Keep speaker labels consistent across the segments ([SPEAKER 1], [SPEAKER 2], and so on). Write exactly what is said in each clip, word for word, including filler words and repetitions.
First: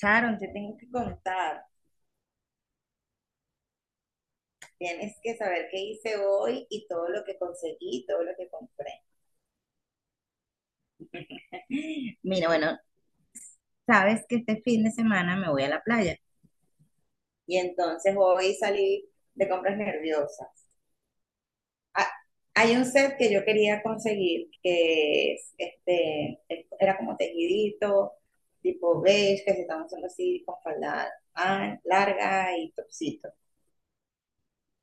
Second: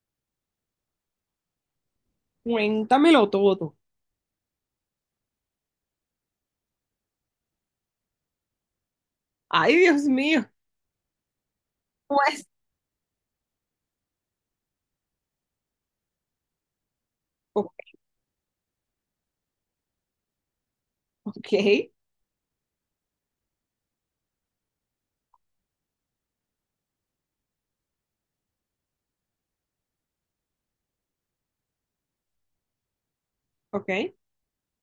[SPEAKER 1] Sharon, te tengo que contar.
[SPEAKER 2] Cuéntamelo todo.
[SPEAKER 1] Tienes que saber qué hice hoy y todo lo que conseguí, todo lo que compré.
[SPEAKER 2] Ay, Dios mío. Pues,
[SPEAKER 1] Mira, bueno, sabes que este fin de semana me voy a la playa y
[SPEAKER 2] o-
[SPEAKER 1] entonces hoy salí de compras nerviosas.
[SPEAKER 2] ok,
[SPEAKER 1] Ah, Hay un set que yo quería conseguir que es, este, es- era como tejidito, tipo beige, que se están usando así con falda ah, larga y topsito.
[SPEAKER 2] ok,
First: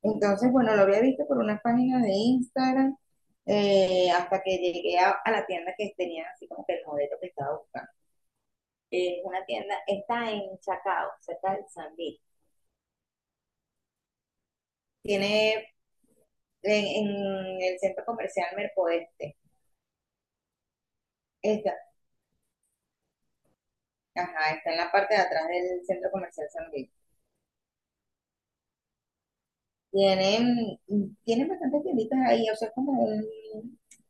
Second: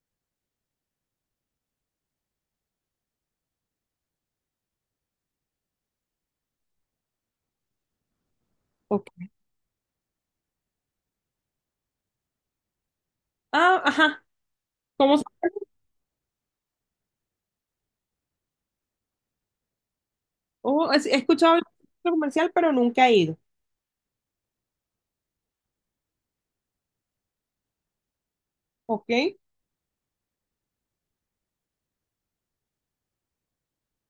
[SPEAKER 1] Entonces, bueno, lo había visto por unas páginas de Instagram eh, hasta que llegué a, a la tienda que tenía así como que el modelo que estaba buscando. Es
[SPEAKER 2] ok.
[SPEAKER 1] una tienda, está en Chacao, cerca del San Luis.
[SPEAKER 2] Ah, ajá. ¿Cómo se-
[SPEAKER 1] Tiene en, en el centro comercial Mercoeste.
[SPEAKER 2] oh, es- he escuchado el
[SPEAKER 1] Está,
[SPEAKER 2] centro comercial, pero nunca he ido.
[SPEAKER 1] ajá, está en la parte de atrás del centro comercial San Luis.
[SPEAKER 2] Ok,
[SPEAKER 1] Tienen, tienen bastantes tienditas ahí, o sea, es como un,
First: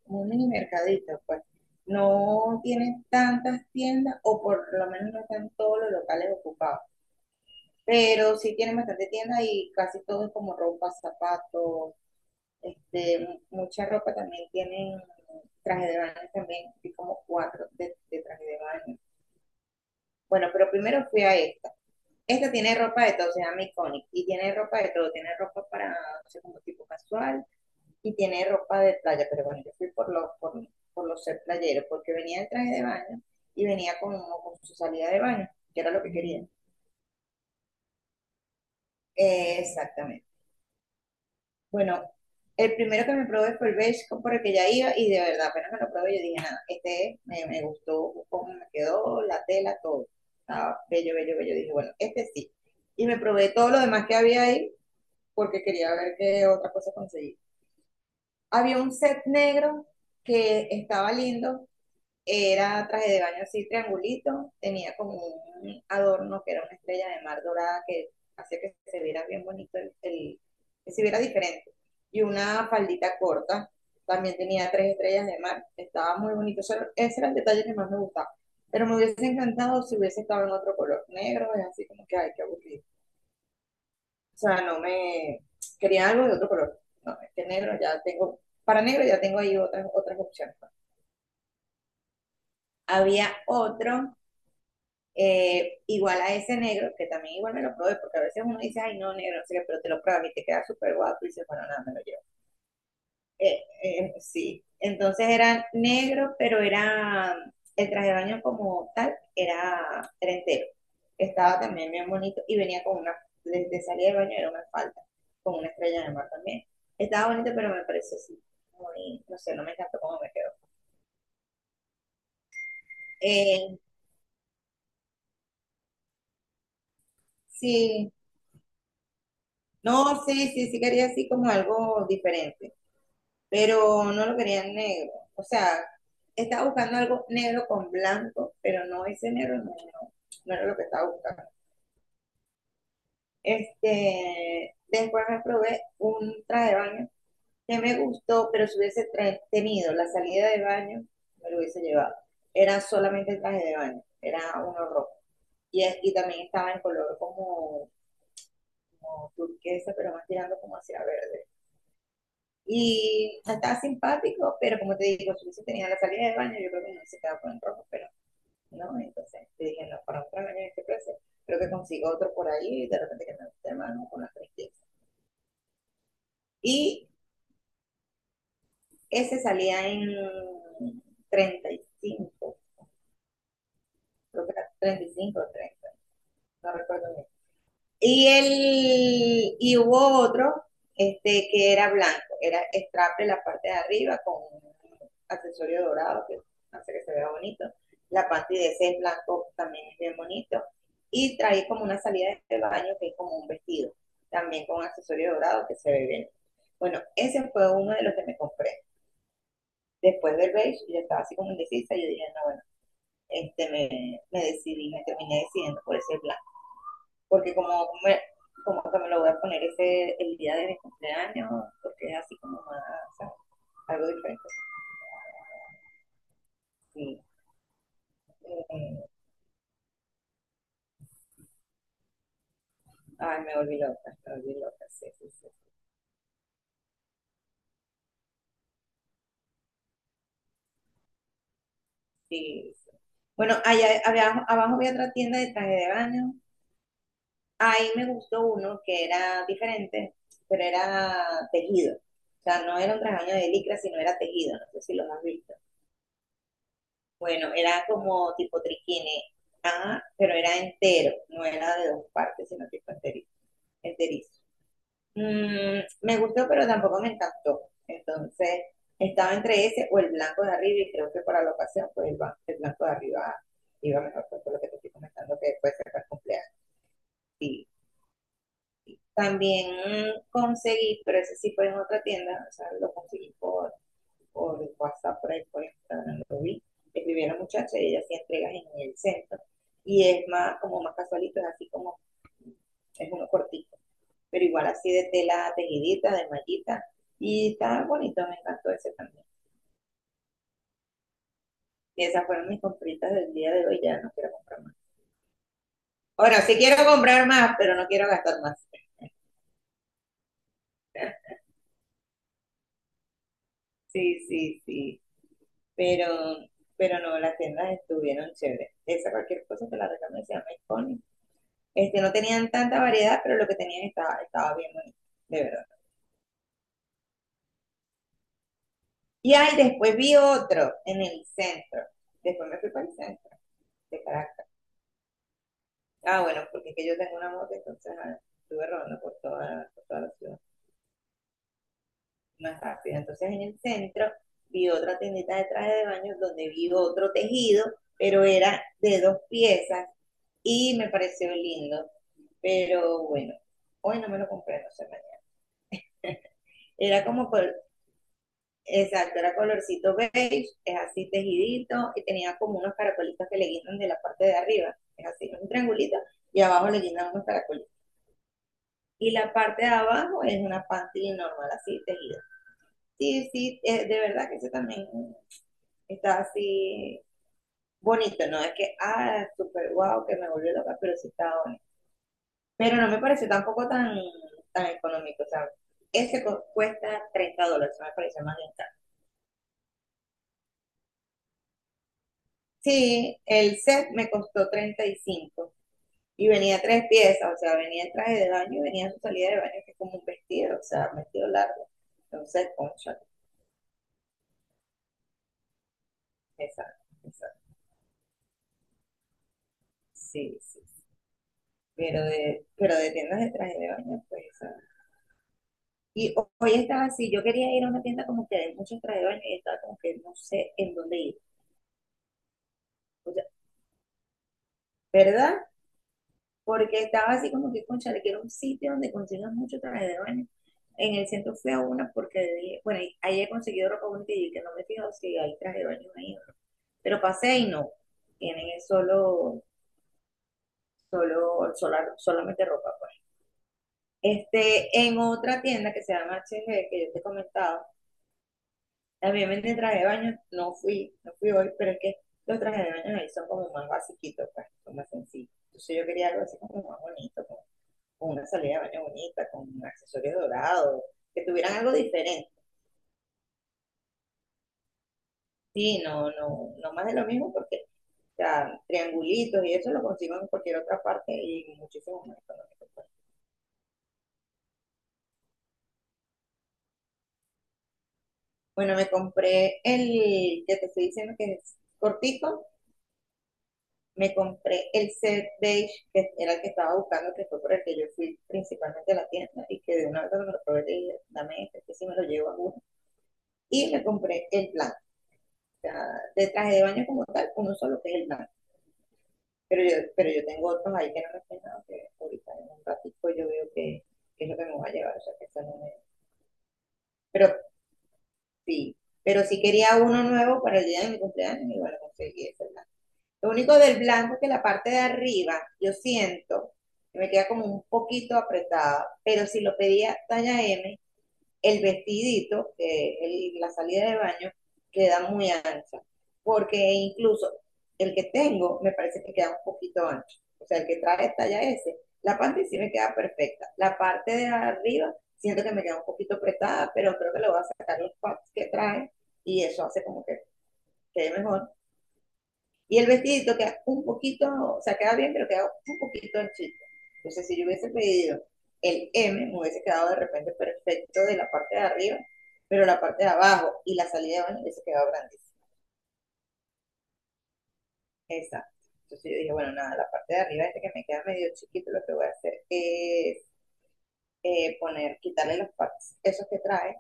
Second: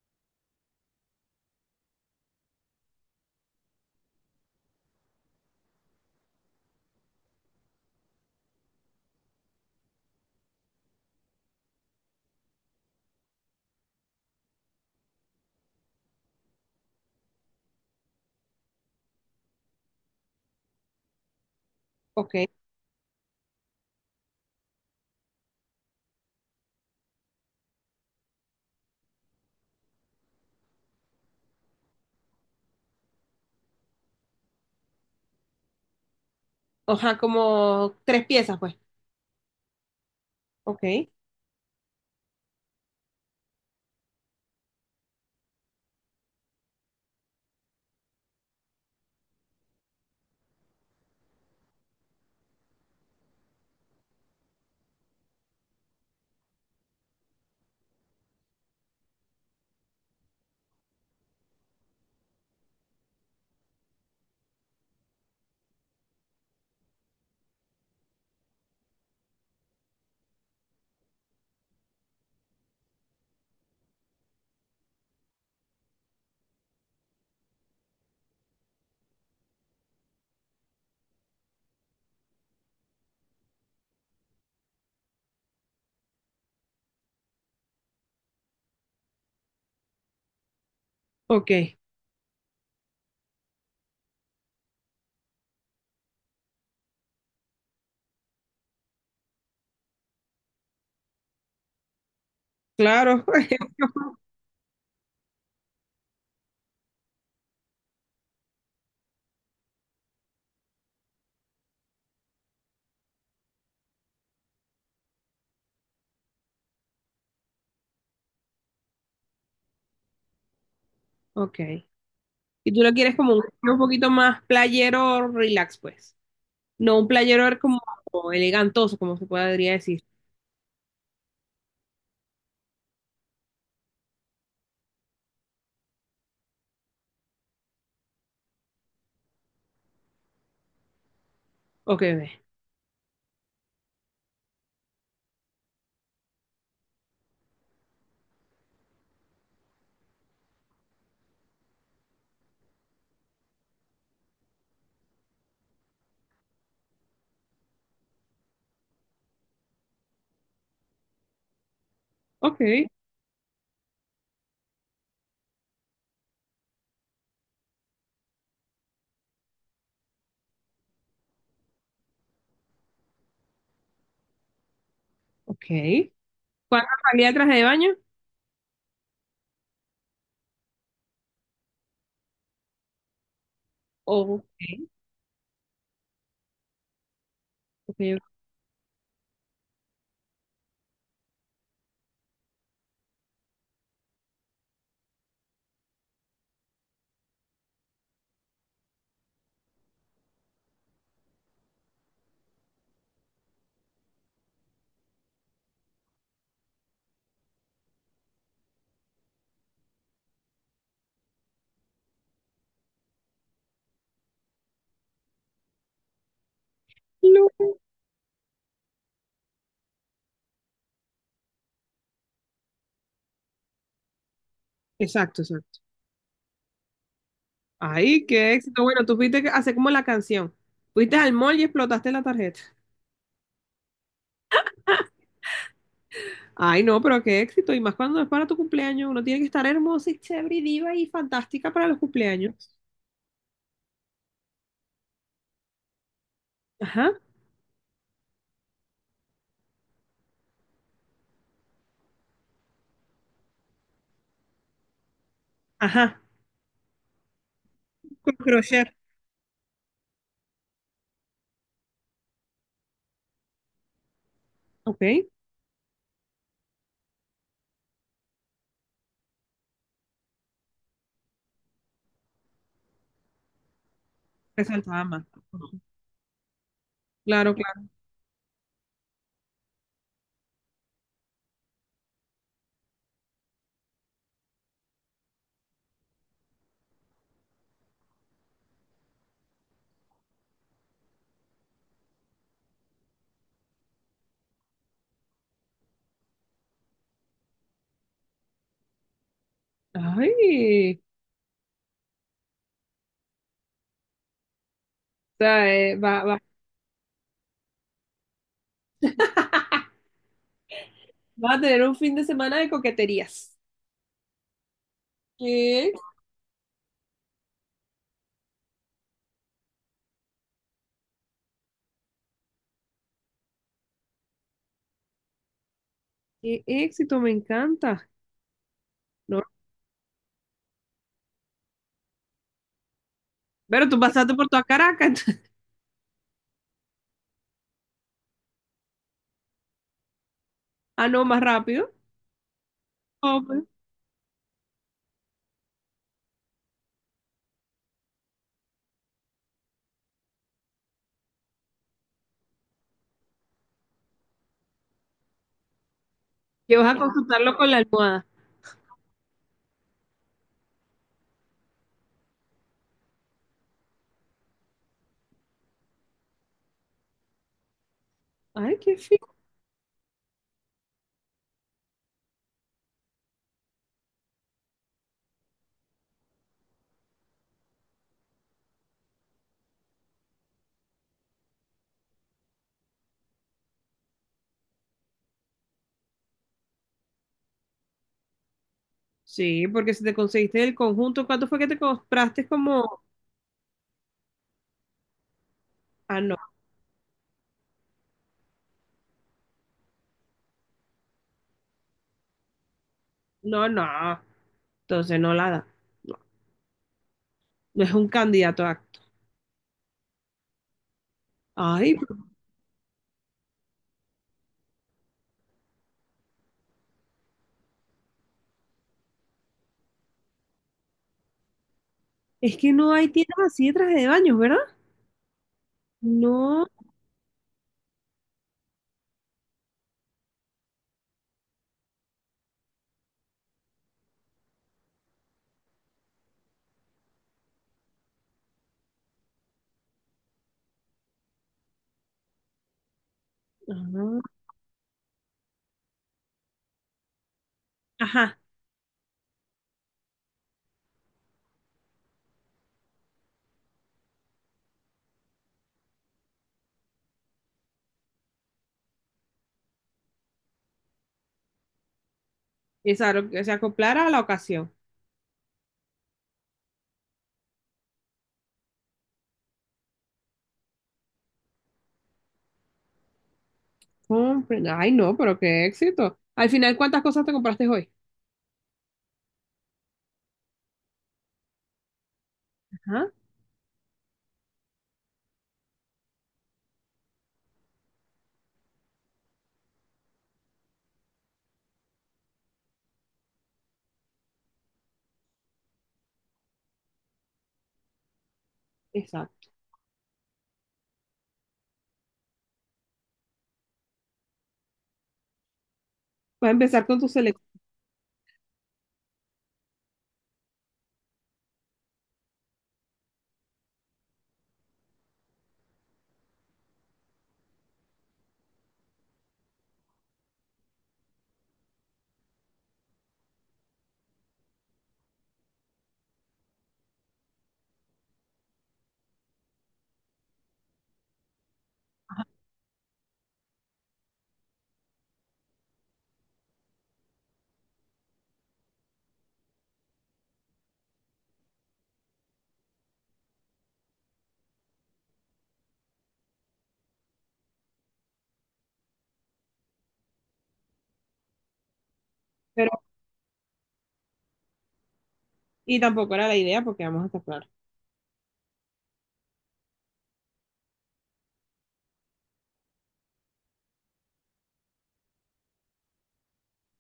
[SPEAKER 1] un mini mercadito, pues. No tienen tantas tiendas, o por lo menos no están todos los locales ocupados, pero sí tienen bastante tiendas y casi todo es como ropa, zapatos, este, mu- mucha ropa también tienen traje de baño también, vi como cuatro de, de traje de baño. Bueno, pero primero fui a esta.
[SPEAKER 2] ok.
[SPEAKER 1] Esta tiene ropa de todo, se llama Iconic, y tiene ropa de todo, tiene ropa para, no sé, como tipo casual y tiene ropa de playa, pero bueno, yo fui por lo, por, por lo ser playero, porque venía en traje de baño y venía con, con su salida de baño, que era lo que quería.
[SPEAKER 2] Ajá, como tres piezas, pues.
[SPEAKER 1] Eh, exactamente.
[SPEAKER 2] Ok,
[SPEAKER 1] Bueno, el primero que me probé fue el beige por el que ya iba y de verdad, apenas me lo probé, yo dije, nada, este es, me, me gustó cómo me quedó, la tela, todo. Estaba bello, bello, bello. Dije, bueno, este sí. Y me probé todo lo demás que había ahí porque quería ver qué otra cosa conseguí. Había un set negro que estaba lindo. Era traje de baño así triangulito, tenía como un adorno que era una estrella de mar dorada que hacía que se viera bien bonito, el, el- que se viera diferente. Y una faldita corta, también tenía tres estrellas de mar, estaba muy bonito. Eso era- ese era el detalle que más me gustaba. Pero me hubiese encantado si hubiese estado en otro color negro, es así como que, ay, qué aburrido. O sea, no me... Quería algo de otro color. No, es que negro ya tengo, para negro ya tengo ahí otras, otras opciones, pues.
[SPEAKER 2] ok.
[SPEAKER 1] Había otro Eh, igual a ese negro, que también igual me lo probé, porque a veces uno dice, ay, no, negro, no sé qué, pero te lo pruebas y te queda súper guapo y dices, bueno, nada, me lo llevo.
[SPEAKER 2] Claro.
[SPEAKER 1] Eh, eh, sí, entonces era negro, pero era el traje de baño como tal, era, era entero. Estaba también bien bonito y venía con una, desde de salida de baño era una falda, con una estrella de mar también. Estaba bonito, pero me pareció así, muy, no sé, no me encantó cómo me quedó.
[SPEAKER 2] Ok. Y tú lo quieres como un, un
[SPEAKER 1] Eh,
[SPEAKER 2] poquito más playero, relax, pues. No un playero como
[SPEAKER 1] sí,
[SPEAKER 2] elegantoso, como se podría decir.
[SPEAKER 1] no, sí, sí, sí quería así como algo diferente, pero no lo querían negro. O sea, estaba buscando algo negro con blanco, pero no ese negro no, no, no era lo que estaba buscando.
[SPEAKER 2] Ok, ve.
[SPEAKER 1] Este, después me probé un traje de baño que me gustó, pero si hubiese tra- tenido la salida de baño, me lo hubiese llevado. Era solamente el traje de baño, era uno rojo. Y, es- y también estaba en color como, como turquesa, pero más tirando como hacia verde.
[SPEAKER 2] Ok,
[SPEAKER 1] Y estaba simpático, pero como te digo, su hizo tenía la salida del baño, yo creo que no se quedaba con el rojo, pero no, entonces te dije, no, para otro baño en este precio, creo que consigo otro por ahí y de repente que me guste más, ¿no? Con las trescientos quince.
[SPEAKER 2] ok. ¿Cuántas
[SPEAKER 1] Y
[SPEAKER 2] salidas traje de baño?
[SPEAKER 1] ese salía en treinta y cinco,
[SPEAKER 2] Ok,
[SPEAKER 1] creo que era
[SPEAKER 2] ok,
[SPEAKER 1] treinta y cinco o treinta, no recuerdo bien.
[SPEAKER 2] ok.
[SPEAKER 1] Y, el, y hubo otro este, que era blanco, era straple la parte de arriba con un accesorio dorado que hace que se vea bonito. La parte de ese es blanco también es bien bonito. Y trae como una salida de baño que es como un vestido, también con accesorio dorado que se ve bien. Bueno, ese fue uno de los que me compré. Después del beige, yo estaba así como indecisa, y yo dije, no, bueno, este, me, me decidí, me terminé decidiendo por ese blanco
[SPEAKER 2] No.
[SPEAKER 1] porque como, como que me lo voy a poner ese el día de mi cumpleaños, porque es así como más, ¿sabes? Algo diferente.
[SPEAKER 2] Exacto, exacto.
[SPEAKER 1] Sí.
[SPEAKER 2] Ay, qué éxito.
[SPEAKER 1] Eh,
[SPEAKER 2] Bueno, tú fuiste a hacer como la canción. Fuiste al mall y explotaste la tarjeta.
[SPEAKER 1] ay, me volví loca, me volví loca, sí, sí, sí.
[SPEAKER 2] Ay, no, pero qué éxito. Y más cuando es para tu cumpleaños. Uno tiene que estar hermosa y chévere y diva y fantástica para los cumpleaños.
[SPEAKER 1] Sí, sí. Bueno, allá había- abajo había otra tienda de traje de baño.
[SPEAKER 2] Ajá,
[SPEAKER 1] Ahí me gustó uno que era diferente, pero era tejido. O sea, no era un traje de baño de licra, sino era tejido. No sé si lo has visto.
[SPEAKER 2] ajá.
[SPEAKER 1] Bueno, era como
[SPEAKER 2] Con
[SPEAKER 1] tipo
[SPEAKER 2] crochet.
[SPEAKER 1] triquine, ah pero era entero, no era de dos partes, sino tipo entero, enterizo.
[SPEAKER 2] Ok,
[SPEAKER 1] Mm, me gustó, pero tampoco me encantó. Entonces, estaba entre ese o el blanco de arriba, y creo que para la ocasión, pues el, el blanco de arriba iba mejor, pues, por lo que te estoy
[SPEAKER 2] resaltaba más.
[SPEAKER 1] comentando, que puede ser para el cumpleaños.
[SPEAKER 2] Claro,
[SPEAKER 1] Y
[SPEAKER 2] claro.
[SPEAKER 1] también mm, conseguí, pero ese sí fue en otra tienda, o sea, lo conseguí por, por WhatsApp, por ahí, por Instagram, lo vi. Escribí a la muchacha y ella hacía entregas en el centro. Y es más, como más casualito, es así como, es uno cortito pero igual así de tela tejidita, de mallita. Y estaba bonito, me encantó ese también.
[SPEAKER 2] Ay, o
[SPEAKER 1] Y esas fueron mis compritas del día de hoy, ya no quiero comprar más.
[SPEAKER 2] sea, eh, va,
[SPEAKER 1] Bueno,
[SPEAKER 2] va,
[SPEAKER 1] sí quiero comprar más, pero no quiero gastar más.
[SPEAKER 2] va a tener un fin de semana de coqueterías.
[SPEAKER 1] Sí, sí, sí.
[SPEAKER 2] ¿Qué?
[SPEAKER 1] Pero, pero no, las tiendas estuvieron chéveres. Esa cualquier cosa te la recomiendo, se llama Iconic. Este, no tenían tanta variedad, pero lo que tenían estaba, estaba bien bonito, de verdad.
[SPEAKER 2] Qué éxito, me encanta.
[SPEAKER 1] Y
[SPEAKER 2] No,
[SPEAKER 1] ahí después vi otro en el centro. Después me fui para el centro
[SPEAKER 2] pero tú
[SPEAKER 1] de
[SPEAKER 2] pasaste por
[SPEAKER 1] Caracas.
[SPEAKER 2] toda Caracas.
[SPEAKER 1] Ah, bueno, porque es que yo tengo una moto, entonces ah, estuve rodando por toda, por toda la ciudad.
[SPEAKER 2] Ah, no, más rápido.
[SPEAKER 1] Más rápido. Entonces en el centro vi otra tiendita de traje de baño donde vi otro tejido, pero era de dos piezas y me pareció lindo. Pero bueno, hoy no me lo compré, no sé mañana.
[SPEAKER 2] Que vas a
[SPEAKER 1] Era como, col-
[SPEAKER 2] consultarlo con la almohada.
[SPEAKER 1] exacto, era colorcito beige, es así tejidito y tenía como unos caracolitos que le guindan de la parte de arriba. Es así, un triangulito y abajo le guindan unos caracolitos.
[SPEAKER 2] Ay, qué
[SPEAKER 1] Y la
[SPEAKER 2] fino.
[SPEAKER 1] parte de abajo es una panty normal, así tejida. Sí, sí, eh, de verdad que eso también está así bonito, no es que, ah, súper guau, que me volvió loca, pero sí está bonito. Pero no me pareció tampoco tan, tan económico, o sea, ese co- cuesta treinta dólares, me pareció más bien caro.
[SPEAKER 2] Sí, porque si te conseguiste el conjunto, ¿cuánto fue que te compraste como?
[SPEAKER 1] Sí, el set me costó treinta y cinco y cinco
[SPEAKER 2] Ah,
[SPEAKER 1] y
[SPEAKER 2] no,
[SPEAKER 1] venía tres piezas, o sea, venía el traje de baño y venía su salida de baño, que es como un vestido, o sea, un vestido largo. Entonces, concha,
[SPEAKER 2] no, no. Entonces no la da. No,
[SPEAKER 1] esa, esa
[SPEAKER 2] no es un candidato a acto.
[SPEAKER 1] Sí, sí, sí.
[SPEAKER 2] Ay,
[SPEAKER 1] Pero de, pero de tiendas de traje de baño, pues, ah. Y ho- hoy estaba así, yo quería ir a una tienda como que de muchos trajes de baño y estaba como que no sé en dónde ir.
[SPEAKER 2] es que no hay
[SPEAKER 1] O sea,
[SPEAKER 2] tiendas así de traje de baños, ¿verdad?
[SPEAKER 1] ¿verdad?
[SPEAKER 2] No.
[SPEAKER 1] Porque estaba así como que, concha, le quiero un sitio donde consigas mucho traje de baño. En el centro fui a una porque dije, bueno, y ahí he conseguido ropa bonita y que no me he fijado si hay traje de baño ahí o no. Pero pasé y no. Tienen es solo, solo, sola- solamente ropa, pues.
[SPEAKER 2] Ah,
[SPEAKER 1] Este, en otra tienda que se llama H G, que yo te comentaba,
[SPEAKER 2] Ajá.
[SPEAKER 1] también vendí traje de baño, no fui, no fui hoy, pero es que los trajes de baño ahí son como más basiquitos, pues, son más sencillos. Entonces yo quería algo así como más bonito, con, con una salida de baño bonita, con accesorios dorados, que tuvieran algo diferente.
[SPEAKER 2] Exacto, que se acoplara a la ocasión.
[SPEAKER 1] Sí, no, no, no más de lo mismo porque ya triangulitos y eso lo consigo en cualquier otra parte y muchísimo más económico, pues.
[SPEAKER 2] Compre- Ay, no, pero qué éxito. Al final, ¿cuántas cosas te compraste hoy?
[SPEAKER 1] Bueno, me compré el que te estoy diciendo que es cortico,
[SPEAKER 2] Ajá,
[SPEAKER 1] me compré el set beige, que era el que estaba buscando, que fue por el que yo fui principalmente a la tienda, y que de una vez cuando me lo probé le dije, dame este, que si me lo llevo a uno. Y me compré el blanco, o sea, de traje de baño como tal, uno solo que es el blanco.
[SPEAKER 2] exacto.
[SPEAKER 1] Pero yo, pero yo tengo otros ahí que no me he peinado, que ahorita en un ratito yo veo que, que es lo que me voy a llevar, o sea, que eso no me...
[SPEAKER 2] Vas a empezar con tu
[SPEAKER 1] Pero
[SPEAKER 2] selección,
[SPEAKER 1] sí, pero sí quería uno nuevo para el día de mi cumpleaños, y bueno, conseguí ese blanco. Lo único del blanco es que la parte de arriba, yo siento que me queda como un poquito apretada, pero si lo pedía talla M, el vestidito, que el- la salida de baño, queda muy ancha, porque incluso el que tengo me parece que queda un poquito ancho. O sea, el que trae talla S, la parte sí me queda perfecta. La parte de arriba siento que me queda un poquito apretada, pero creo que le voy a sacar los pads que trae y eso hace como que quede mejor. Y el vestidito queda un poquito, o sea, queda bien, pero queda un poquito anchito. Entonces, si yo hubiese pedido el M, me hubiese quedado de repente perfecto de la parte de arriba, pero la
[SPEAKER 2] pero,
[SPEAKER 1] parte de abajo y la salida de baño hubiese quedado grandísima.
[SPEAKER 2] y tampoco era la idea porque vamos a estar claros.
[SPEAKER 1] Exacto. Entonces yo dije, bueno, nada, la parte de arriba, este que me queda medio chiquito, lo que voy a hacer es eh, poner, quitarle los partes, esos que trae,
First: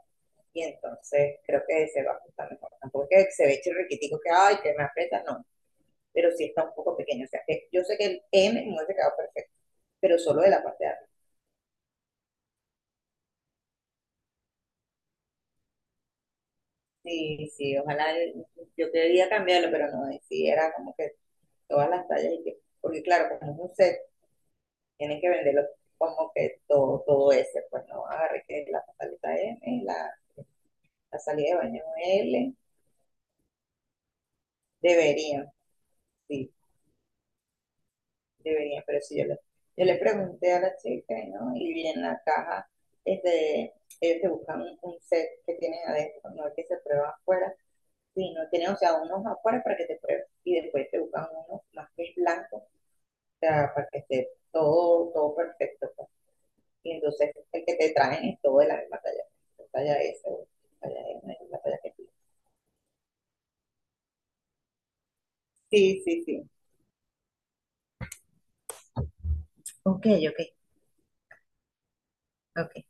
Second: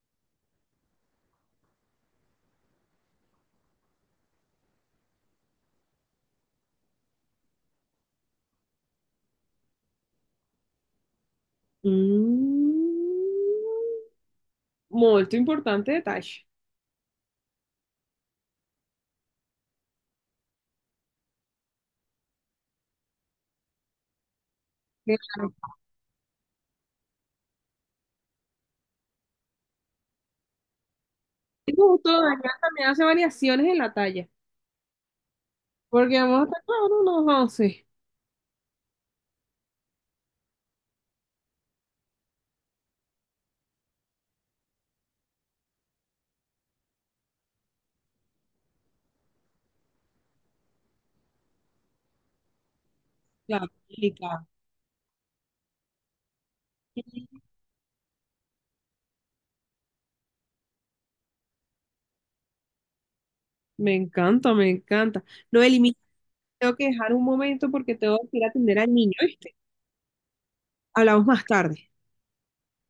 [SPEAKER 1] y entonces creo que se va a ajustar mejor. Tampoco es que se ve chirriquitico que, ay, que me aprieta, no, pero sí está un poco pequeño. O sea, que yo sé que el M me hubiese quedado perfecto, pero solo de la parte de arriba.
[SPEAKER 2] Mm, molto importante detalle.
[SPEAKER 1] Sí, sí, ojalá el- yo quería cambiarlo, pero no, y sí, era como que todas las tallas y que, porque claro, como es un set, tienen que
[SPEAKER 2] Grande.
[SPEAKER 1] venderlo como que todo, todo ese, pues no agarré que la pantaleta M, la, la salida de
[SPEAKER 2] E
[SPEAKER 1] baño
[SPEAKER 2] Giusto, Daniel
[SPEAKER 1] L,
[SPEAKER 2] también hace variaciones en la talla,
[SPEAKER 1] deberían,
[SPEAKER 2] porque vamos a
[SPEAKER 1] sí,
[SPEAKER 2] estar claro, no once.
[SPEAKER 1] debería, pero si yo le, yo le pregunté a la chica, ¿no? Y vi en la caja, este, ellos te buscan un, un set que tienen adentro, no el que se prueba afuera, sino tienen, o sea, unos afuera para que te pruebes y después te buscan uno más que es blanco, o
[SPEAKER 2] Claro,
[SPEAKER 1] sea, para que esté
[SPEAKER 2] delicado.
[SPEAKER 1] todo, todo perfecto, pues. Y entonces el que te traen es todo de la misma talla, la talla S, o la talla M, la talla que tú.
[SPEAKER 2] Me encanta, me encanta. Noeli, mira,
[SPEAKER 1] Sí, sí, sí.
[SPEAKER 2] tengo que dejar un momento porque tengo que ir a atender al niño, ¿viste?
[SPEAKER 1] Ok, ok,
[SPEAKER 2] Hablamos más tarde.
[SPEAKER 1] ok.